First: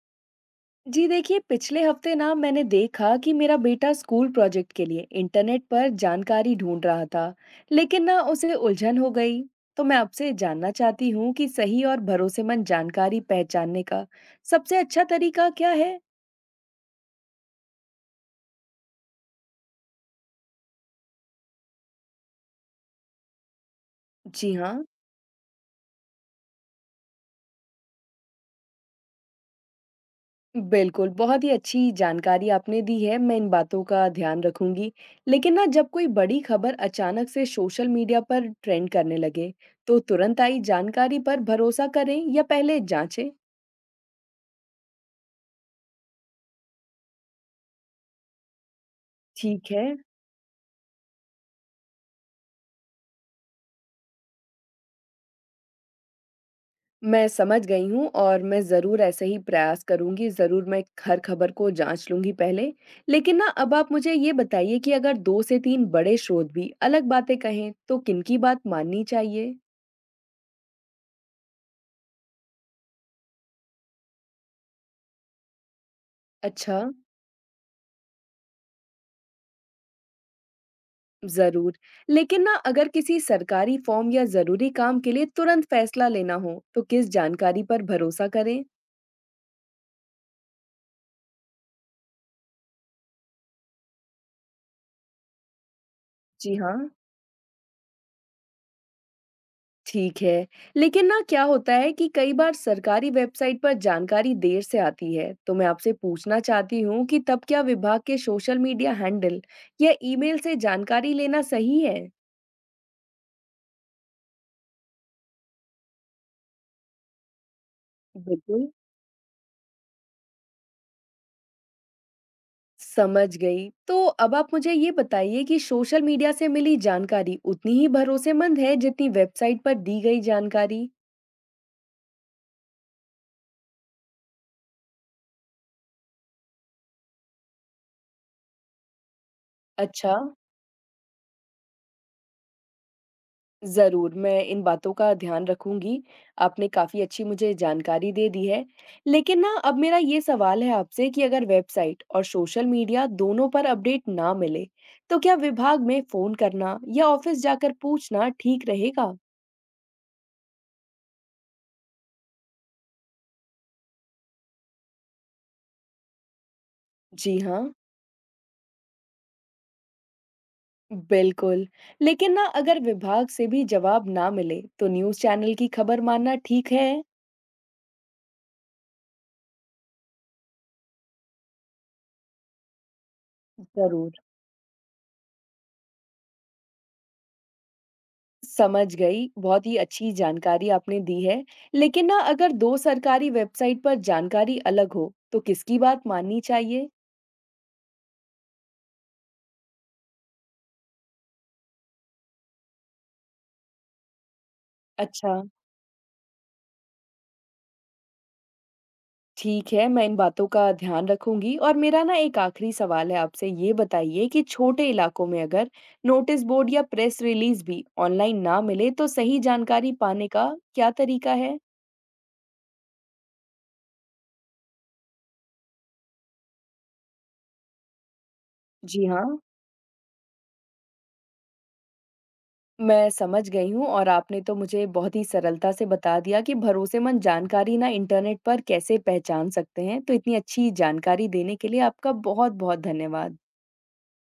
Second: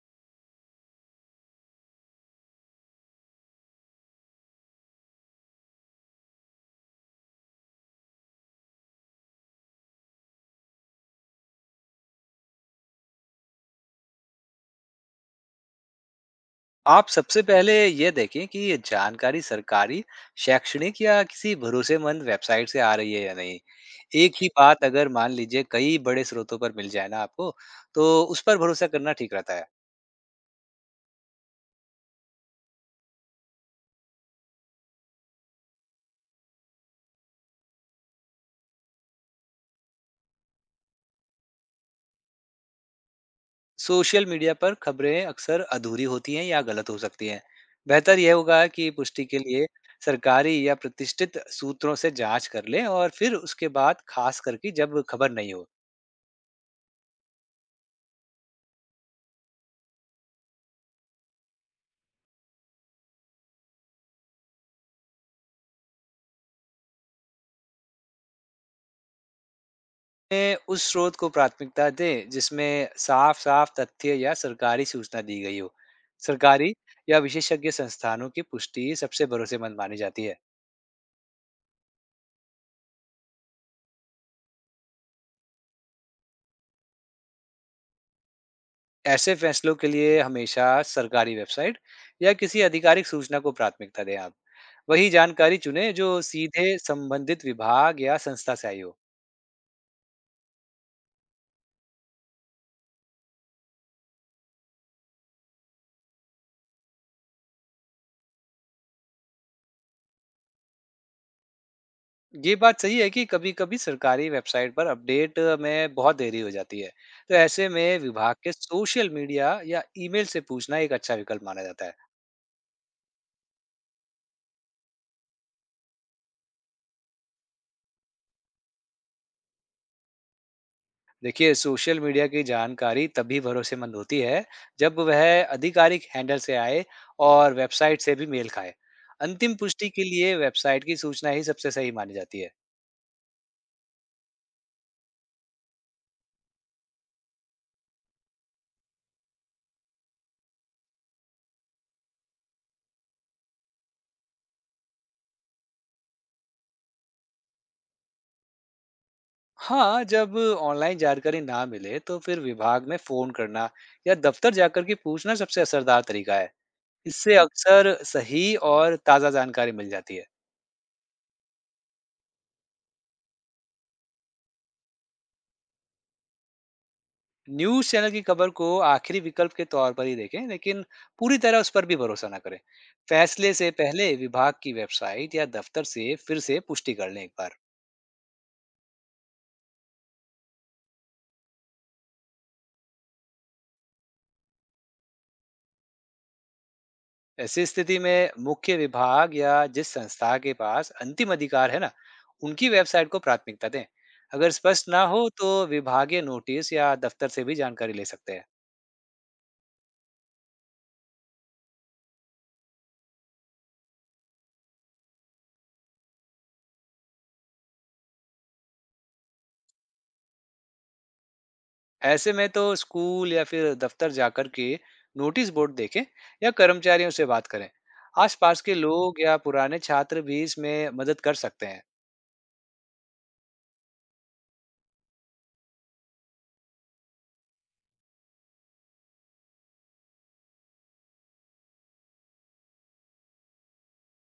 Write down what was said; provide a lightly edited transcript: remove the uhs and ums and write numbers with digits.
जी देखिए, पिछले हफ्ते ना मैंने देखा कि मेरा बेटा स्कूल प्रोजेक्ट के लिए इंटरनेट पर जानकारी ढूंढ रहा था, लेकिन ना उसे उलझन हो गई। तो मैं आपसे जानना चाहती हूँ कि सही और भरोसेमंद जानकारी पहचानने का सबसे अच्छा तरीका क्या है। आप सबसे पहले ये देखें कि ये जानकारी सरकारी, शैक्षणिक या किसी भरोसेमंद वेबसाइट से आ रही है या नहीं। एक ही जी बात हाँ। अगर मान लीजिए कई बड़े स्रोतों पर मिल जाए ना आपको, तो उस पर भरोसा करना ठीक रहता है। बिल्कुल, बहुत ही अच्छी जानकारी आपने दी है, मैं इन बातों का ध्यान रखूंगी। लेकिन ना जब कोई बड़ी खबर अचानक से सोशल मीडिया पर ट्रेंड करने लगे, तो तुरंत आई जानकारी पर भरोसा करें या पहले जांचें। सोशल मीडिया पर खबरें अक्सर अधूरी होती हैं या गलत हो सकती हैं। बेहतर यह होगा कि पुष्टि के लिए ठीक है। सरकारी या प्रतिष्ठित सूत्रों से जांच कर लें, और फिर उसके बाद खास करके जब खबर नहीं हो, मैं समझ गई हूँ और मैं ज़रूर ऐसे ही प्रयास करूँगी, ज़रूर मैं हर खबर को जाँच लूँगी पहले। लेकिन ना अब आप मुझे ये बताइए कि अगर 2 से 3 बड़े स्रोत भी अलग बातें कहें, तो किनकी बात माननी चाहिए? में उस स्रोत को प्राथमिकता दें जिसमें साफ-साफ तथ्य या सरकारी सूचना दी गई हो। सरकारी अच्छा। या विशेषज्ञ संस्थानों की पुष्टि सबसे भरोसेमंद मानी जाती है। ज़रूर। लेकिन ना अगर किसी सरकारी फ़ॉर्म या ज़रूरी काम के लिए तुरंत फैसला लेना हो, तो किस जानकारी पर भरोसा करें? ऐसे फैसलों के लिए हमेशा सरकारी वेबसाइट या किसी आधिकारिक सूचना को प्राथमिकता दें आप। वही जानकारी चुनें जो जी सीधे हाँ। संबंधित विभाग या संस्था से आई हो। ठीक है। लेकिन ना क्या होता है कि कई बार सरकारी वेबसाइट पर जानकारी देर से आती है, तो मैं आपसे पूछना चाहती हूँ कि तब क्या विभाग के सोशल मीडिया हैंडल या ईमेल से जानकारी लेना सही है? ये बात सही है कि कभी-कभी सरकारी वेबसाइट पर अपडेट में बहुत देरी हो जाती है। तो ऐसे में विभाग के बिल्कुल। सोशल मीडिया या ईमेल से पूछना एक अच्छा विकल्प माना जाता है। समझ गई। तो अब आप मुझे ये बताइए कि सोशल मीडिया से मिली जानकारी उतनी ही भरोसेमंद है जितनी वेबसाइट पर दी गई जानकारी? देखिए, सोशल मीडिया की जानकारी तभी भरोसेमंद होती है, जब वह आधिकारिक हैंडल से आए और वेबसाइट से भी मेल खाए। अंतिम पुष्टि के अच्छा। लिए वेबसाइट की सूचना ही सबसे सही मानी जाती है। ज़रूर, मैं इन बातों का ध्यान रखूँगी। आपने काफ़ी अच्छी मुझे जानकारी दे दी है। लेकिन ना अब मेरा ये सवाल है आपसे कि अगर वेबसाइट और सोशल मीडिया दोनों पर अपडेट ना मिले, तो क्या विभाग में फ़ोन करना या ऑफ़िस जाकर पूछना ठीक रहेगा? हाँ, जब ऑनलाइन जानकारी ना मिले, तो फिर विभाग में फ़ोन करना या दफ्तर जाकर के पूछना सबसे असरदार तरीका है। इससे जी हाँ, अक्सर सही और ताज़ा जानकारी मिल जाती है। बिल्कुल। लेकिन ना अगर विभाग से भी जवाब ना मिले, तो न्यूज़ चैनल की खबर मानना ठीक है? न्यूज़ चैनल की खबर को आखिरी विकल्प के तौर पर ही देखें, लेकिन पूरी तरह उस पर भी भरोसा ना करें। फैसले से ज़रूर। पहले विभाग की वेबसाइट या दफ्तर से फिर से पुष्टि कर लें एक बार। समझ गई, बहुत ही अच्छी जानकारी आपने दी है। लेकिन ना अगर 2 सरकारी वेबसाइट पर जानकारी अलग हो, तो किसकी बात माननी चाहिए? ऐसी स्थिति में मुख्य विभाग या जिस संस्था के पास अंतिम अधिकार है ना, उनकी वेबसाइट को प्राथमिकता दें। अगर स्पष्ट ना हो, अच्छा, तो विभागीय नोटिस या दफ्तर से भी जानकारी ले सकते हैं। ठीक है, मैं इन बातों का ध्यान रखूँगी। और मेरा ना एक आखिरी सवाल है आपसे, ये बताइए कि छोटे इलाकों में अगर नोटिस बोर्ड या प्रेस रिलीज़ भी ऑनलाइन ना मिले, तो सही जानकारी पाने का क्या तरीका है? ऐसे में तो स्कूल या फिर दफ्तर जाकर के नोटिस बोर्ड देखें या कर्मचारियों से बात करें। आसपास के जी लोग हाँ। या पुराने छात्र भी इसमें मदद कर सकते हैं। मैं समझ गई हूँ और आपने तो मुझे बहुत ही सरलता से बता दिया कि भरोसेमंद जानकारी ना इंटरनेट पर कैसे पहचान सकते हैं। तो इतनी अच्छी जानकारी देने के लिए आपका बहुत-बहुत धन्यवाद।